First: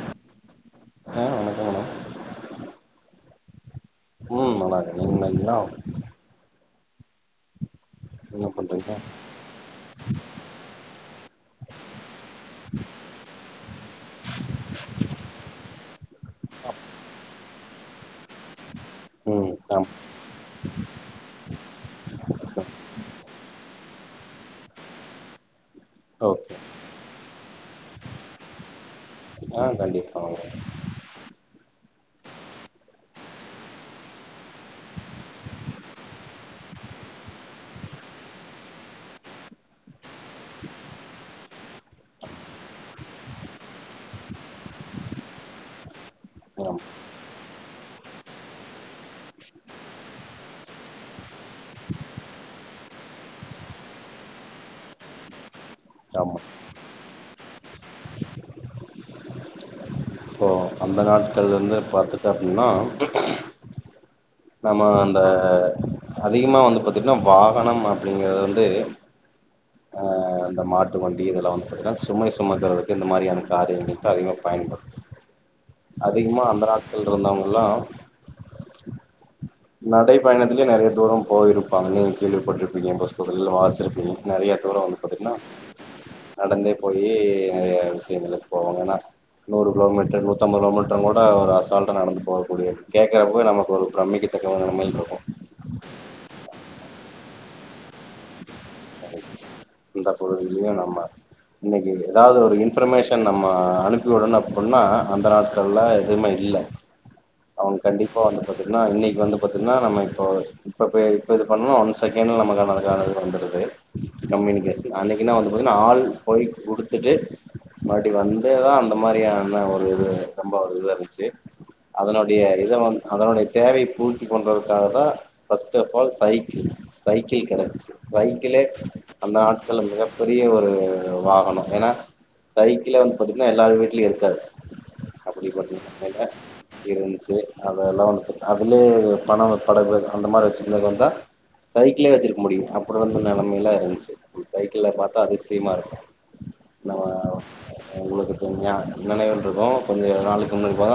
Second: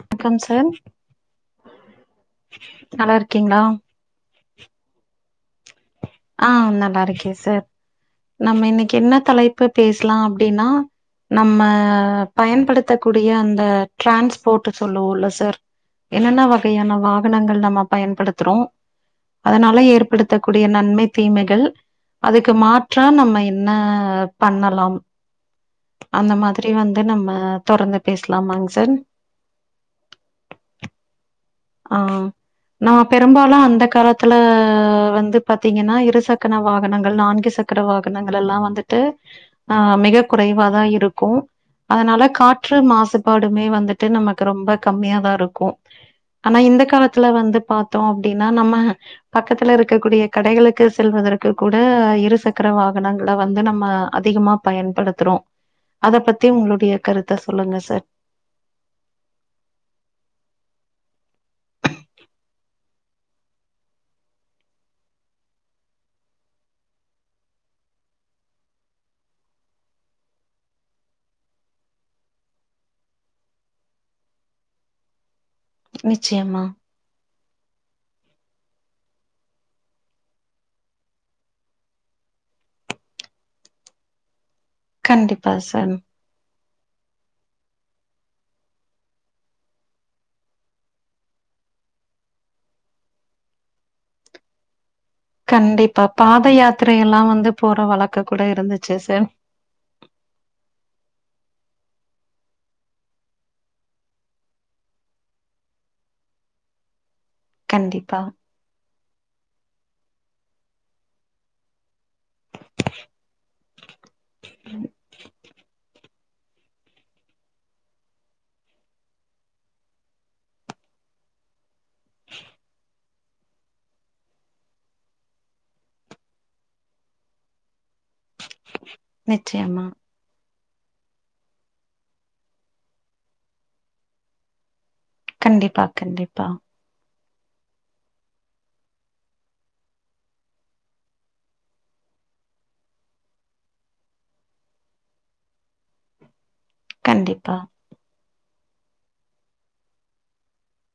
வணக்கம் சார் ஆ வணக்கம் மேடம் நல்லா இருக்கீங்ளா ம் நல்லாருக்கே நீங்க நல்லாக்கீங்களா ஆ நல்லா இருக்கே சார் என்ன நம்ம பண்றீங்க இன்னைக்கு என்ன தலைப்பு பேசலா அப்டீன்னா நம்ம பயன்படுத்தக்கூடிய அந்த டிரான்ஸ்போர்ட்டு சொல்லுவோல்ல சார் என்னென்ன வகையான வாகனங்கள் நம்ம பயன்படுத்துறோ ம் அதனால ஆமா ஏற்படுத்தக்கூடிய நன்மே தீமைகள் அதுக்கு மாற்றா நம்ம என்ன பண்ணலாம் அந்த ஓகே மாதிரி வந்து நம்ம தொடர்ந்து பேசலாமாங் சார் ஆ கண்டிப்பாங்க ஆ நா பெரும்பாலு அந்த காலத்துல வந்து பாத்தீங்கன்னா இருசக்கன வாகனங்கள் நான்கு சக் சக்கர வாகனங்கள் எல்லா வந்துட்டு ஆ மிக குறைவாதா இருக்கு அதனால காற்று மாசுபாடுமே வந்துட்டு நமக்கு ரொம்ப கம்மியா தா இருக்கு ஆனா ஆமா இந்த காலத்துல வந்து பாத்தோ அப்டீன்னா நம்ம பக்கத்துல இருக்கக்கூடிய கடைகளுக்கு செல்வதற்கு கூட இருசக்கர வாகனங்கள வந்து நம்ம அதிகமா பயன்படுத்துறோ அத ஆமா பத்தி உங்ளுடைய கருத்த சொல்லுங்க சார் இப்போ அந்த நாட்கள்லருந்து பாத்துட்டோ அப்டீன்னா நம்ம அந்த அதிகமா வந்து பாத்தீட்னா வாகனம் அப்டீங்கிறது வந்து அந்த மாட்டு வண்டி இதெல்லா வந்து பாத்தீங்கன்னா சுமை சுமக்குறதுக்கு இந்த மாரியான காரியங்களுக்குதா அதிகமா பயன்படு அதிகமா நிச்சயமா. அந்த நாட்கள் இருந்தவங்கல்லா நடை பயணத்துலயே நெறைய தூரம் போயிருப்பாங்க நீங்க கேள்விப்பட்ருப்பீங்க பஸ்சுகள் வாசுச்சிருப்பீங்க நெறைய தூரோ வந்து பாத்தீங்கன்னா கண்டிப்பா சார் நடந்தே போயி நெறைய விஷயங்களுக்கு போவாங்கன்னா நூறு கிலோமீட்டர் நூத்தம்பது லோமீட்டர்லா கூட ஒரு அசால்ட்டா நடந்து போகக்கூடியது கேட்கறப்போ நமக்கு ஒரு பிரம்க்கிது [inaudible] ருக்கு கண்டிப்பா பாத யாத்திரை எல்லா வந்து போற வழக்க கூட இருந்துச்சு சார் இந்த பொருதிலயு நம்ம இன்னைக்கு எதாது ஒரு இன்ஃபர்மேஷன் நம்ம அனுப்பிவிடணு அப்புன்னா அந்த நாட்கள்ல எதுமே இல்ல அவ கண்டிப்பா வந்து பாத்திங்கன்னா இன்னிக்கு வந்து பாத்திங்கன்னா நம்ம இப்போ இப்போப்ப இப்போ இது பண்ணுனா ஒன் செகண்டில நமக்குனதுக்கானது வந்துடுது அன்னைக்குன வந்து பாத்தீங்கன்னா ஆள் போய் குடுத்துட்டு மறுப்டி வந்தேதா அந்த மாரியான ஒரு இது ரொம்ப ஒரு இது இருந்துச்சு அதனுடைய இத வந்து அதனுடைய தேவைய பூர்த்தி பண்றதுக்காகதா first of all cycle cycle கெடச்சு சைக்கிளே அந்த நாட் நிச்சயமா மிகப்பெரிய ஒரு வாகனோ எனா சைக்கிளே வந்து பத்தீங்கன்னா எல்லாரு வீட்லயு இருக்காது அப்டி கண்டிப்பா பாத்தீங்கனா கண்டிப்பா இருந்துச்சு அதெல்லா வந்து அதுலயே பணோ படகு அந்த மாரி வெச்சிருந்தக்கு வந்தா சைக்கிளே வெச்சிருக்க முடியு அப்புறோ வந்து நிலமைலா இருந்துச்சு சைக்கிள பாத்தா அதிசயமா இருக்கு நம்ம கண்டிப்பா உங்களுக்கு தெஞ்சா நினைவுகள் இருக்கு கொஞ்சோ நாளுக்கு முன்பா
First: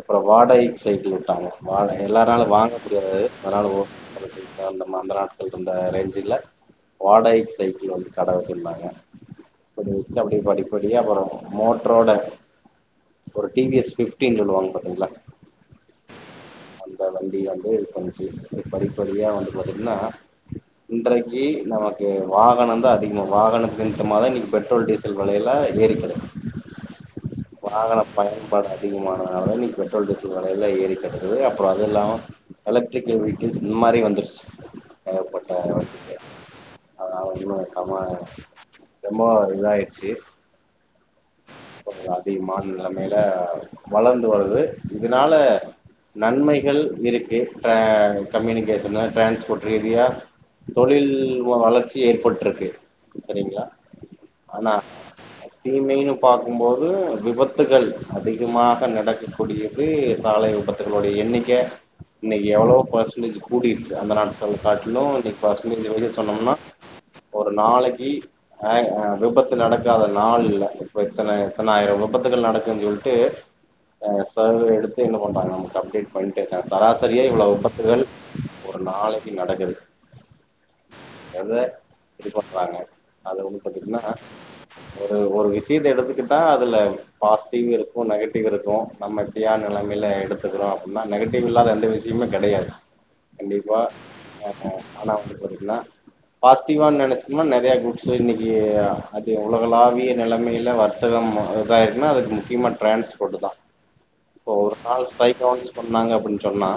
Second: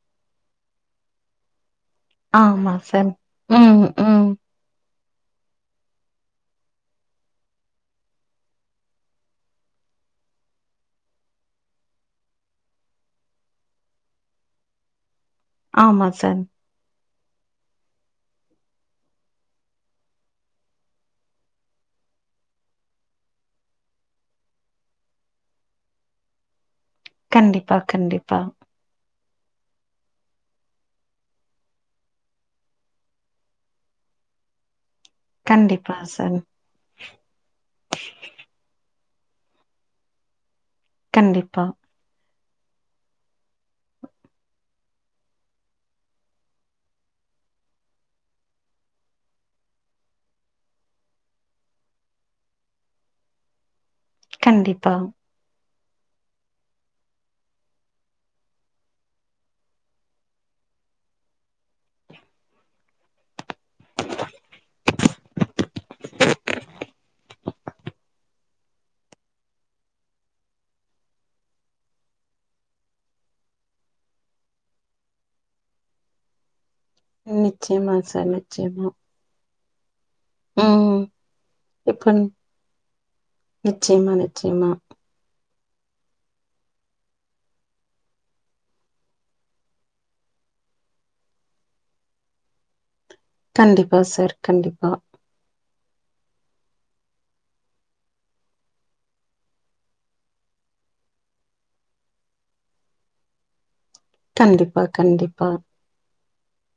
அப்புறோ வாடகைக்கு சைகிள் விட்டாங்க வாடக எல்லாராலு ஆமா வாங்க சார் முடியாது அதனால ஒரு ம் ம் அந்த மந்தரா நாட்கள் இருந்த ரேஞ்சுல வாடகைக்கு சைக்கிள் வந்து கட வெச்சிருந்தாங்க அப்படி வெச்சு அப்படியே படிப்படியா அப்றோ மோட்ரோட ஒரு டி வி எஸ் பிப்டீன் சொல்லுவாங்க பாத்தீங்களா ஆமா சார் அந்த வண்டி வந்து கொஞ் இப்டி படிப்படியா வந்து பாத்தீங்கனா இன்றைக்கு நமக்கு வா வாகனந்தா அதிகமா வாகன நிமித்தமா தா இன்னைக்கு பெட்ரோல் டீசல் விலையெல்லா ஏறிக் கெடக்கு கண்டிப்பா வாகனப் கண்டிப்பா பயன்பாடா அதிகமானதால இன்னைக்கு பெட்ரோல் டீசல் வெலையெல்லா ஏறிக் கெடக்குது அப்றோ அது இல்லாம எலக்ட்ரிகல் வெஹிக்கள்ஸ் இந்த மாரி வந்துருச்சு ஏகப்பட்ட கண்டிப்பா வண்டிங்க சகோ அதனால இன்னு காமா ரொம்பவு இதாயிருச்சு கண்டிப்பா கொஞ்ச அதிகமான நிலமைல வளர்ந்து வருது இதுனால நன்மைகள் இருக்கு அ கம்யூனிகேஷனு டிரான்ஸ்போர்ட் ரீதியா தொழில் வ வளர்ச்சி ஏற்பட்ருக்கு செரிங்களா ஆனா கண்டிப்பா தீமைன்னு பாக்கும்போது விபத்துகள் அதிகமாக நடக்கக்கூடிய இது காலை விபத்துக்களோட எண்ணிக்க இன்னைக்கு எவளவோ பெர்சன்டேஜ் கூடிருச்சு அந்த நாட்கள்ல காட்டிலு இன்னைக்கு பெர்சன்டேஜ வெளிய சொன்னம்னா ஒரு நாளக்கி அ ஆ விபத்து நடக்காத நாள் இல்ல இப்ப இத்தன இத்தனாயிர விபத்துகள் நடக்குதுன் சொல்ட்டு அ சர்வே எடுத்து என்ன பண்றாங்க நமக்கு அப்டேட் பண்ட்ருக்காங்க சராச சரியா இவ்ளோ நிச்சயமா விபத்துகள் சார் ஒரு நிச்சயமா நாளைக்கு நடக்குது ம் எத இப்ப இப்டி பண்றாங்க அத ஒன்னு பாத்திட்னா நிச்சயமா நிச்சயமா ஒரு ஒரு விஷ்யத்த எடுத்துக்கிட்டா அதுல பாசிட்டிவ்வு இருக்கு நெகட்டிவ்வு இருக்கு நம்ம தியான நெலமைல எடுத்துக்கிறோ அப்டினா நெகட்டிவ் இல்லாத எந்த விஷ்யமு கெடையாது கண்டிப்பா சார் கண்டிப்பா நா வந்து கொறைக்கிலா தீவான் நெனச்சுக்கனா நெறைய குரூப்ஸு இன்னைக்கு அது உலகளாவிய நெலமைல வர் புத்தகமா இதாயிருக்குனா அதுக்கு முக்கியமா டிரான்ஸ்போர்ட்டு தா கண்டிப்பா கண்டிப்பா சொன்னாங்க அப்டின் சொன்னா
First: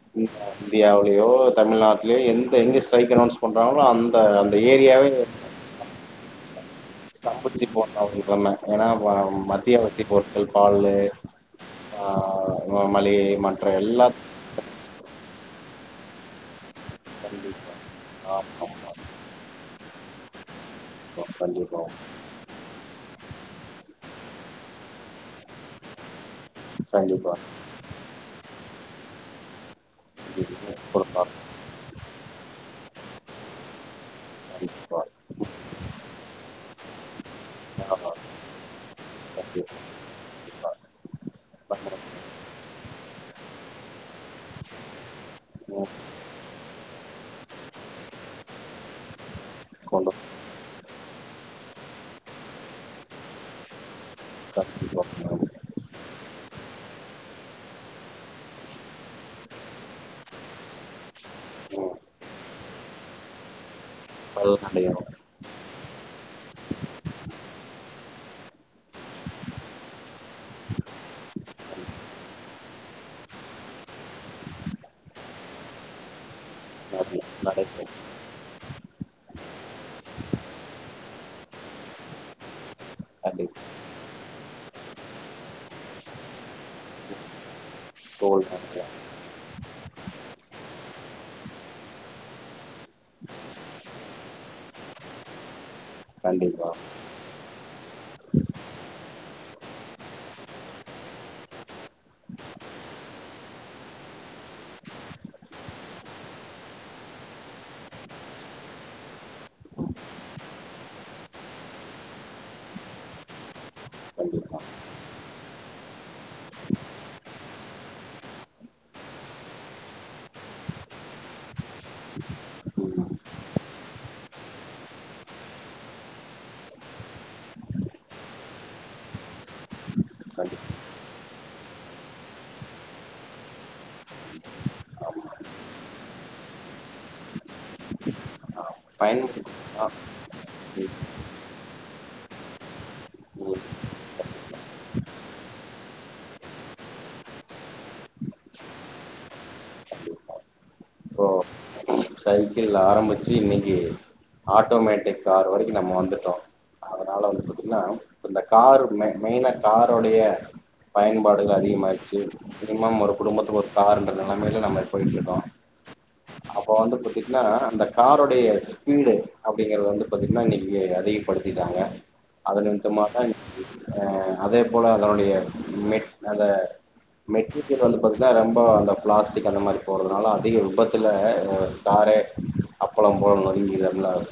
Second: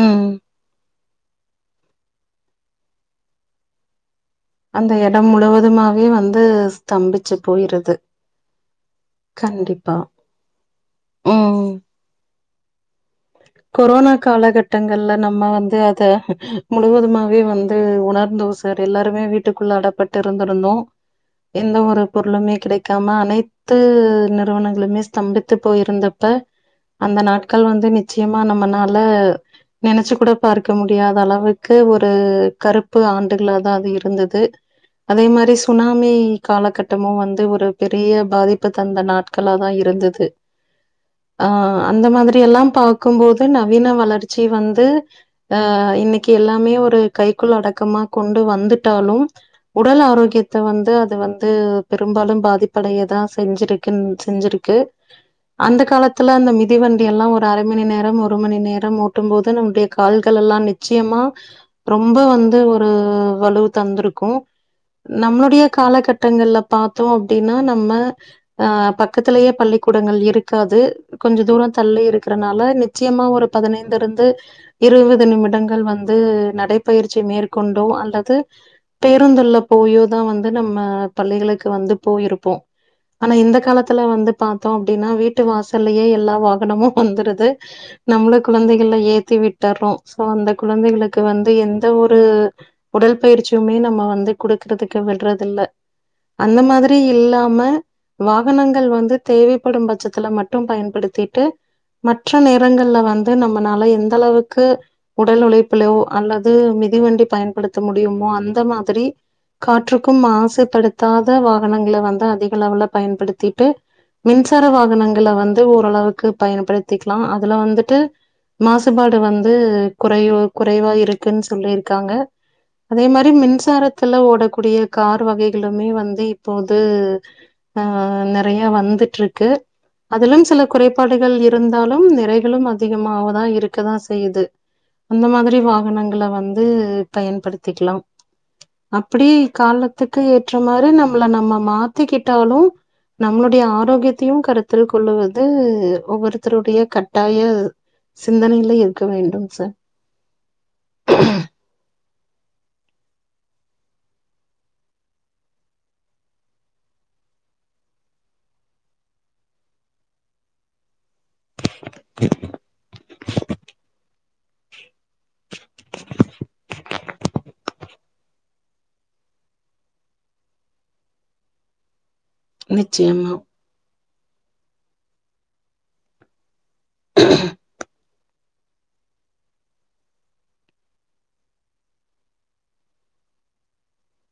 ம் இந்த இந்தியாவுலயோ தமிழ்நாட் லயோ எந்த எங்க ஸ்ட்ரைக் அலொன்ஸ் பண்றாங்களோ அந்த அங் அந்த எடம் முழுவதுமாவே வந்து ஸ்தம்பிச்சு சம்பத்தி போயிருது [unintelligible] சொன்னே ஏனா வ கண்டிப்பா மத்தியாவசிய பொருட்கள் பாலு ம் ஆ ஆமா மளிகை மற்ற எல்லா கொரோனா காலகட்டங்கள்ல நம்ம வந்து அத முழுவதுமாவே கண்டிப்பா வந்து உணர்ந்தோ சார் ஆமாமா எல்லாருமே வீட்டுக்குள்ள அடப்பட்டு இருந்திருந்தோ எந்த கண்டிப்பா ஒரு பொருளுமே கிடைக் க்காம அனைத்து நிறுவனங்களுமே ஸ்தம்பித்து போயிருந்தப்ப அந்த கண்டிப்பா நாட்கள் வந்து நிச்சயமா நம்மனால நெனச்சு கூட பார்க்க இப்ப முடியாத குடுப்பா அளவுக்கு ஒரு கருப்பு ஆண்டுகளா தா அது இருந்தது இப் பார் அதே மாரி சுனாமி காலகட்டமு வந்து ஒரு பெரிய ஆமா பாதிப்ப தந்த நாட்களா தா கண்டிப்பா இருந்தது கண்டிப்பா ஆ நம்ம அந்த மாதிரியெல்லா பாக்கும்போது நவீன வளர்ச் ச்சி வந்து அ ம் இன்னைக்கி எல்லாமே ஒரு கை க்குள் அடக்கமா கொண்டு வந்துட்டாலும் உடல் கொண்டு ஆரோக்கியத் த வந்து அது வந்து பெரும்பாலும் பாதிப்படையதா செஞ்சிருக் குன் வந்து செஞ்சிருக்கு கண்டிப்பா அந்த காலத்தில அந்த மிதிவண்டி எல்லா ஒரு அரை மணி நேரம் ஒரு மணி நேரம் ஓட்டும் போது நம்முடைய கால்கள் எல்லா நிச்சயமா ம் ரொம்ப வந்து ஒரு வலு தந்திருக்கு பல்நடையம் நம்மளுடைய காலகட்டங்கள்ல பாத்தோ அப்பிடின்னா நம்ம ஆ பக்கத்திலேயே பள்ளிக்கூடங்கள் இருக்காது கொஞ்சு தூரோ தள்ளி இருக் க்கறனால நிச்சயமா ஒரு பதினைந்து இருந்து இருபது நிமிடங்கள் வந்து நடி நடைபயிற்சி மேற்கொண்டோ நடைபெறும் அல்லது பேருந்துல்ல போயோதா வந்து நம்ம பள்ளிகளுக்கு வந்து போயிருப்போ ஆனா இந்த கண்டிப்பா காலத்துல வந்து பாத்தோ அப்படின்னா வீட்டு வாசல்லயே எல்லா வாகனமு ஸ்கூ- வந்துருது நம்மளு ஸ்கூல் நடக்கும் கொழந்தைகள்ல ஏத்தி த்தி விட்டுறோ சோ அந்த குழந்தைகளுக்கு வந்து எந்த ஒரு உடல் பயிற்சியுமே நம்ம வந்து குடுக்குறதுக்கு விடுறது இல்ல அந்த கண்டிப்பா மாதிரி இல்லாம வாகனங்கள் வந்து தேவைப்படும் பட்சத்துல மட்டும் பயன்படுத்திட்டு மற்ற நேரங்கள்ல வந்து நம்மளால எந்த அளவுக்கு உடல் உழைப்புலோ அல்லது மிதிவண்டி பயன்படுத்த முடியுமோ அந்த மாதிரி காற்றுக்கும் மாசுப்படுத்தாத வாகனங்களை வந்து அதிக அளவுல பயன்படுத்திட்டு கண்டிப்பா மின்சார வாகனங்களை வந்து ஓரளவுக்கு பயன்படுத்திக்கலா அதுல வந்துட்டு மாசுபாடு வந்து குறை குறைவா இருக்குன்னு சொல்லியிருக்காங்க அதே ம் மாரி மின்சாரத்துல ஓடக் கூடிய கார் வகைகளுமே வந்து இப்போது ஆ நறையா வந்துட்டுருக்கு அதிலும் சில கண்டிப்பா குறைபாடுகள் இரு இருந்தாலும் நிறைகளும் அதிகமாவதான் இருக்கதா செய்யுது அந்த மாதிரி வாகனங்கள வந்து பயன்படுத்திக்கலா ஆ அப்படி பயன்படுத்தி ஆ காலத்துக்கு ஏற்ற மாரி ம் நம்மள நாம்ம மா சுத்திக்கிட்டாலு நம்மளுடைய ம் ஆரோக்கியத்தையு கருத்தில் கொள்வது ஒவ்வொரு ஒத்தருடைய கட்டாய சிந்தனையில இருக்க வேண்டும் சார் ஓ சைக்கிள்ள ஆரம்பிச்சு இன்னைக்கு ஆட்டோ மேட்டிக் கார் வரைக்கு நம்ம வந்துட்டோ அதனால வந்து பாத்தீங்கன்னா இந்த காரு மெயினா கரோடைய பயன்பாடுகள் அதிகமாயடுச்சு மினிமம் ஒரு குடும்பத்துக்கு ஒரு காருன்ற நிலைமையில நம்ம போயிட்டு இருக்கோ அப்போ வந்து பாத்தீங்கன்னா அந்த காரோடைய ஸ்பீடு அப்படிங்கறது வந்து பாத்தீங்கன்னா இன்னைக்கு அதிகப்படுத்திட்டாங்க அது நிமித்தமாக நிச்சயமா, ஆ அதே போல அதனுடைய மெட் அத மெட்டீரியல் வந்து பாத்தீன்னா ரொம்ப அந்த பிளாஸ்டிக் அந்த மாரி போறதுனால அதிக விபத்துல ஆ காரே அப்பளம் போல நொறுங்கிறதுனால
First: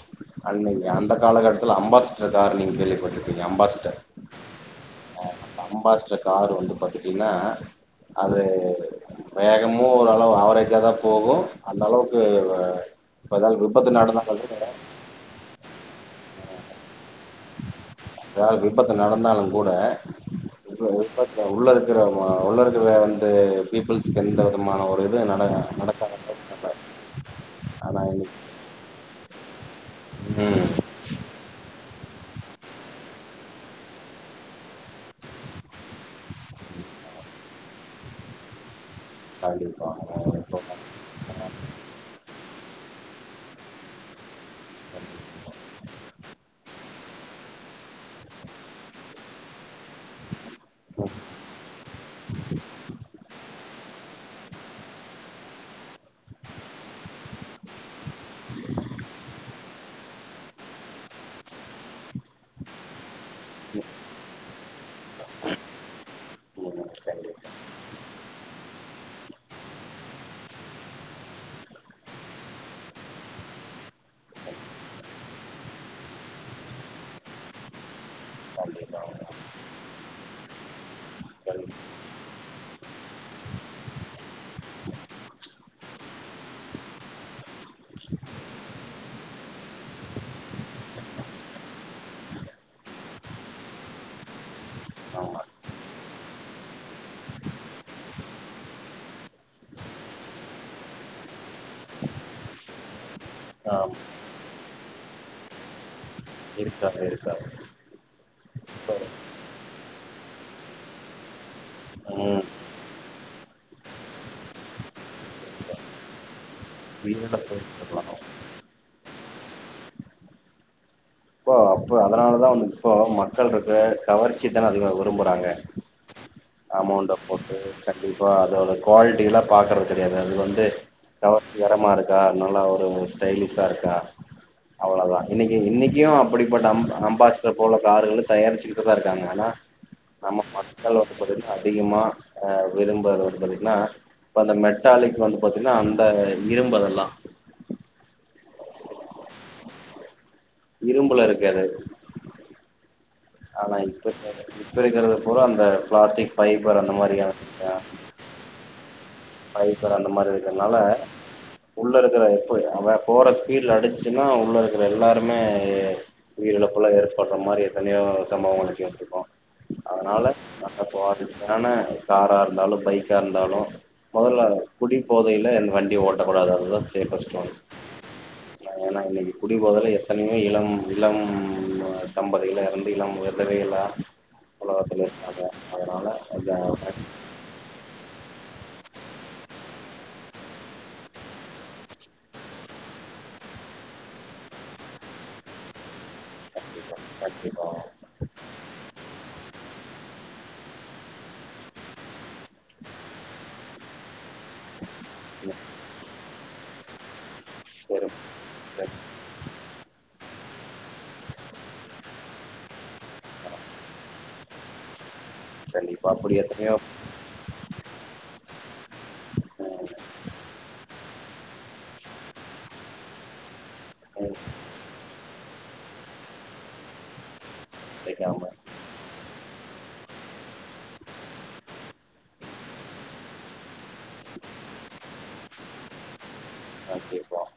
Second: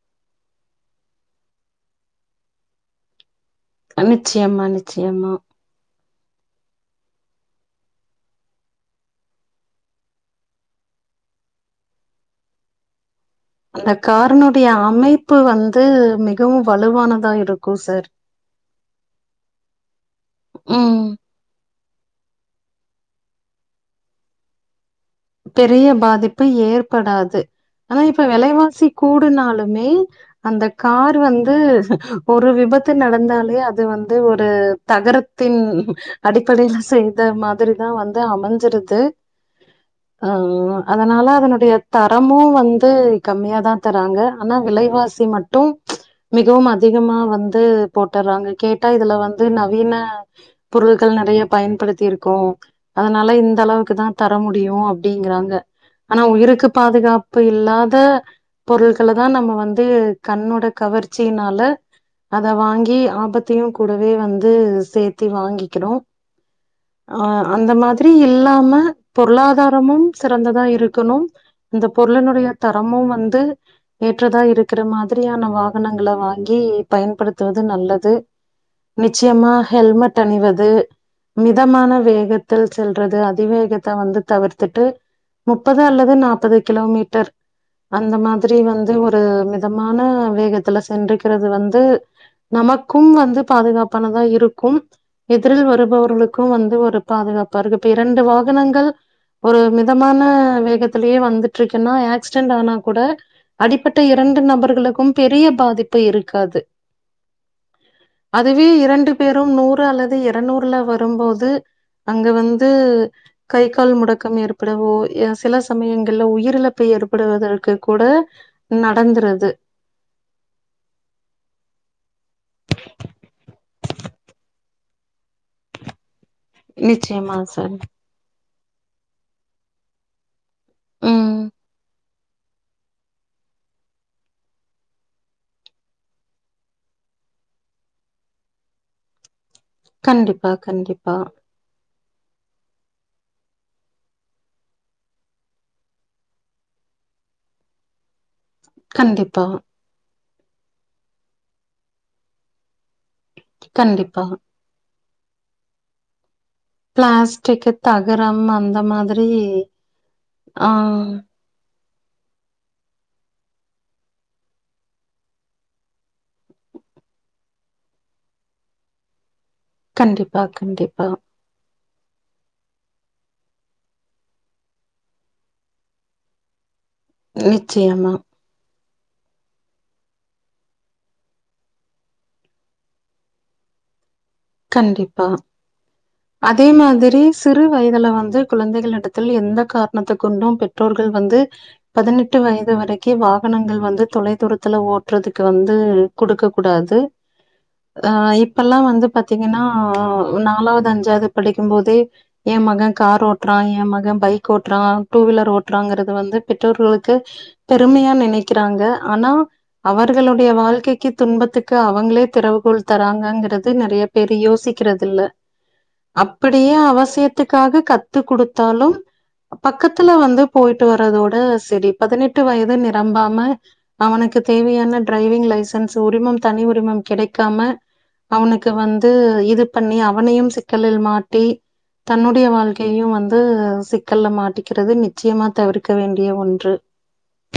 ஆன் லைன்லையா அந்த காலகட்டத்துல அம்பாஸ்டர் காரு நீங்க கேள்விப்பட்டுருக்கீங்களா அம்பாஸ்டர் நிச்சியம்மா நிச்சியம்மா அம்பாஷ்டர் காரு வந்து பாத்திங்கன்னா அது வேகமு ஓரளவு ஆவரேஜா தா போகு அந்த அளவு ஆ இப்ப ஏதாவது அந்த விருப்பத்து நட தா காரினுடைய [unintelligible] அமைப்பு வந்து மிகவு வலுவானதா இருக் எதாவது விபத்து நடந்தாலு கூட ம். விபத்து உள்ள இருக்கிற உள்ள இருக்கவே வந்து பீப்புள்ஸ்கு எந்த விதமான ஒரு இது நட நடக்க பு ஏற்படாது ஆனா இப்ப இன்னைக்கு வெலைவாசி கூடுனாலுமே அந்த ம் கார் வந்து ஒரு விபத்து நடந்தாலே அது வந்து ஒரு தகரத்தின் அடிப்படையில செய்த மாதிரி தா வந்து அமைஞ்சிருது [unintelligible] ஆம்மா அதனால அதனுடைய தரமு வந்து கம்மியாதா தராங்க ஆனா விலைவாசி மட்டு மிகவும் அதிகமா வந்து போட்டுறாங்க கேட்டா இதுல வந்து நவீன பொருள்கள் நறைய பயன்படுத்திருக்கோ அதனால இந்த அளவுக்கு தா தர முடியு அப் டீங்கறாங்க ஆனா உயிருக்கு பாதுகாப்பு இல்லாத பொருள்கள தா நம்ம வந்து கண்ணோட கவர்ச்சினால அத வாங்கி ஆபத்தையு கூடவே வந்து சேத்தி வாங்கிக்கிறோ கண்டிப்பா ஆ அந்த மாதிரி இல்லாம பொருளாதா தமும் சிறந்ததா இருக்கணும் அந்த பொருளினுடைய தரமு வந்து ஏற்றதா இருக்கிற மாதிரியான வாகனங்கள வாங்கி பயன்படுத்துவது நல்லது நிச்சயமா ஹெல்மெட் அணிவது கண்டிப்பா மிதமான வேகத்தில் செல்றது அதிவேகத்த வந்து தவிர் திட்டு முப்பது அல்லது நாப்பது கிலோமீட்டர் அந்த மாதிரி வந்து ஒரு மிதமான வேகத்துல சென்றுகிறது வந்து நமக்கும் வந்து பாதுகாப்பானதா இருக்கும் ஆமா எதிரில் வருபவர்களுக்கும் வந்து ஒரு பாதுகாப்பா இருக்கு இப்ப இரண்டு வாகனங்கள் ஒரு மிதமான வேகத்திலேயே வந்துட்ருக்குன்னா ஆக்சிடென்ட் ஆனா கூட ஆமா. அடிப்பட்ட இரண்டு நபர்களுக்கும் பெரிய பாதிப்பு இருக்காது [unintelligible] அதுவே இப்போ இரண்டு பேரும் நூறு அல்லது இரநூறுல வரும்போது அங்க ம் வந்து கை கால் முடக் பக்கம் ஏற்படவோ சில சமயங்கள்ல உயிரிழப்பு உயிரிழப்பு ஏற்படுவதற்கு கூட போயிட்டுருக்கலாம் நடந்துருது இப்போ அப்ப அதனாலதா வந்து இப்போ மக்கள் இருக்க கவர்ச்சி தான அதிகமா விரும்புறாங்க அமௌண்ட நிச்சயமா போட்டு சார் கண்டிப்பா அதோட குவாலிட்டி எல்லா பாக்கறது கெடையாது அது வந்து ம் கவர்ச்சீகரமா இருக்கா நல்லா ஒரு ஸ்டைலிஷா இருக்கா அவ்வளவுதா இன்னைக்கி இன்னைக் இங்கயு அப்பிடிப்பட்ட அம் அம்பாஸ்டர் போல கார்கள் தயாரிச்சுக்கிட்டுதா இருக்காங்க ஆனா நம்ம கண்டிப்பா மக்கள் வந்து கண்டிப்பா பத்தீங்னா அதிகமா ஆ விரும்பரது வந்து பாத்தீங்கன்னா இப்ப அந்த மெட்டாலிக் வந்து பாத்தீங்ன்னா அந்த இரும்பு அதெல்லா கண்டிப்பா இரும்புல இருக்கு அது ஆனா இப்ப கண்டிப்பா [unintelligible] இப்ப இருக்கிறது பூரா அந்த பிளாஸ்டிக் பைபர் அந்த மாரி அச்சிருக் கரம் அந்த மாதி ஃபய்பர் அந்த மாரி இருக்குறதனால உள்ள இருக்கிற எப்ப அவ போற ஸ்பீட்ல அடிச்சுன்னா உள்ள இருக்கற எல்லாருமே உயிரிழப்புள்ளா ஏற்பட்ற மாரி எத்தனையோ சம்பவங்களுக்கு ஏத்திருக்கோ அதனால கண்டிப்பா நாங்க கண்டிப்பா போற ஆன காரா இருந்தாலு பைக்கா இருந்தாலு மொதல்ல குடி போதையில வண்டி ஓட்டக்கூடாது அதுதா சேஃபஸ்ட் ஒன்னு நிச்சயமா ஏன்னா இன்னைக்கு குடிபோதைல எத்தனயோ இளம் இளம் அ தம்பதிகள் எல்லா எறந்து [unintelligible] உலகத்தில் கண்டிப்பா இருக்காங்க அதனால அ அதே மாதிரி சிறு வயதுல வந்து குழந்தைகளிடத்தில் எந்த காரணத்துக்குண்டு பெற்றோர்கள் வந்து பதினெட்டு வயது வரைக்கு வாகனங்கள் வந்து தொலை தூரத்துல ஓட்றதுக்கு வந்து குடுக்க கூடாது கண்டிப்பா கண்டிப்பா அ இப்பல்லா வந்து பாத்திங்கன்னா நாலாவ்து அஞ்சாவ்து படிக்கும் போதே என் மகன் கார் ஓட் ட்றா எ மக பைக் ஓட்றா டூ வீலர் ஓட்றாங்றது வந்து பெற்றோர்களுக்கு சரி பெருமையா நெனைக்கிறாங்க சரி ஆனா அவர்களுடைய வால்க்கைக்கி துன்பத்துக்கு அவங்ளே திறவுகோள் தராங்கங்றது நெறைய பேரு யோசிக்றதுல்ல கண்டிப்பா அப்படி அப்படியே எத்தனையோ அவசியத் த்துக்காக கத்து குடுத்தாலும் ம், பக்கத்துல வந்து பொய்ட்டு வர்றதோட செரி பதினெட்டு வயது நிரம்பாம அவனுக்கு ம், தேவையான டிரைவிங் லைசன்ஸ் உரிமம் தனி உரிமம் கெடைக்காம கிடைக்காம அவனுக்கு வந்து இது பண்ணி அவனையும் சிக்கலில் மாட்டி தன்னுடைய வால்க்கையு வந்து சிக்கல மாட்டிக்கிறது நிச்சயமா தவிர்க்க வேண்டிய ஒன்று கேட்போம்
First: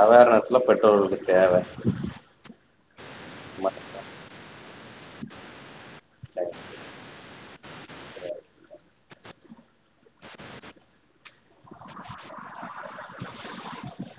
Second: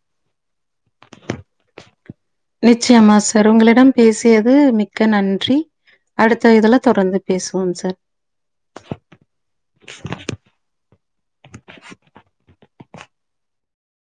அவேர்னஸ்லா பெற்றோர்களுக்கு தேவ நிச்சயமா சார் உங்களிடம் பேசியது மிக்க நன்றி அடுத்த இதுல தொடர்ந்து பேசுவோம் சார்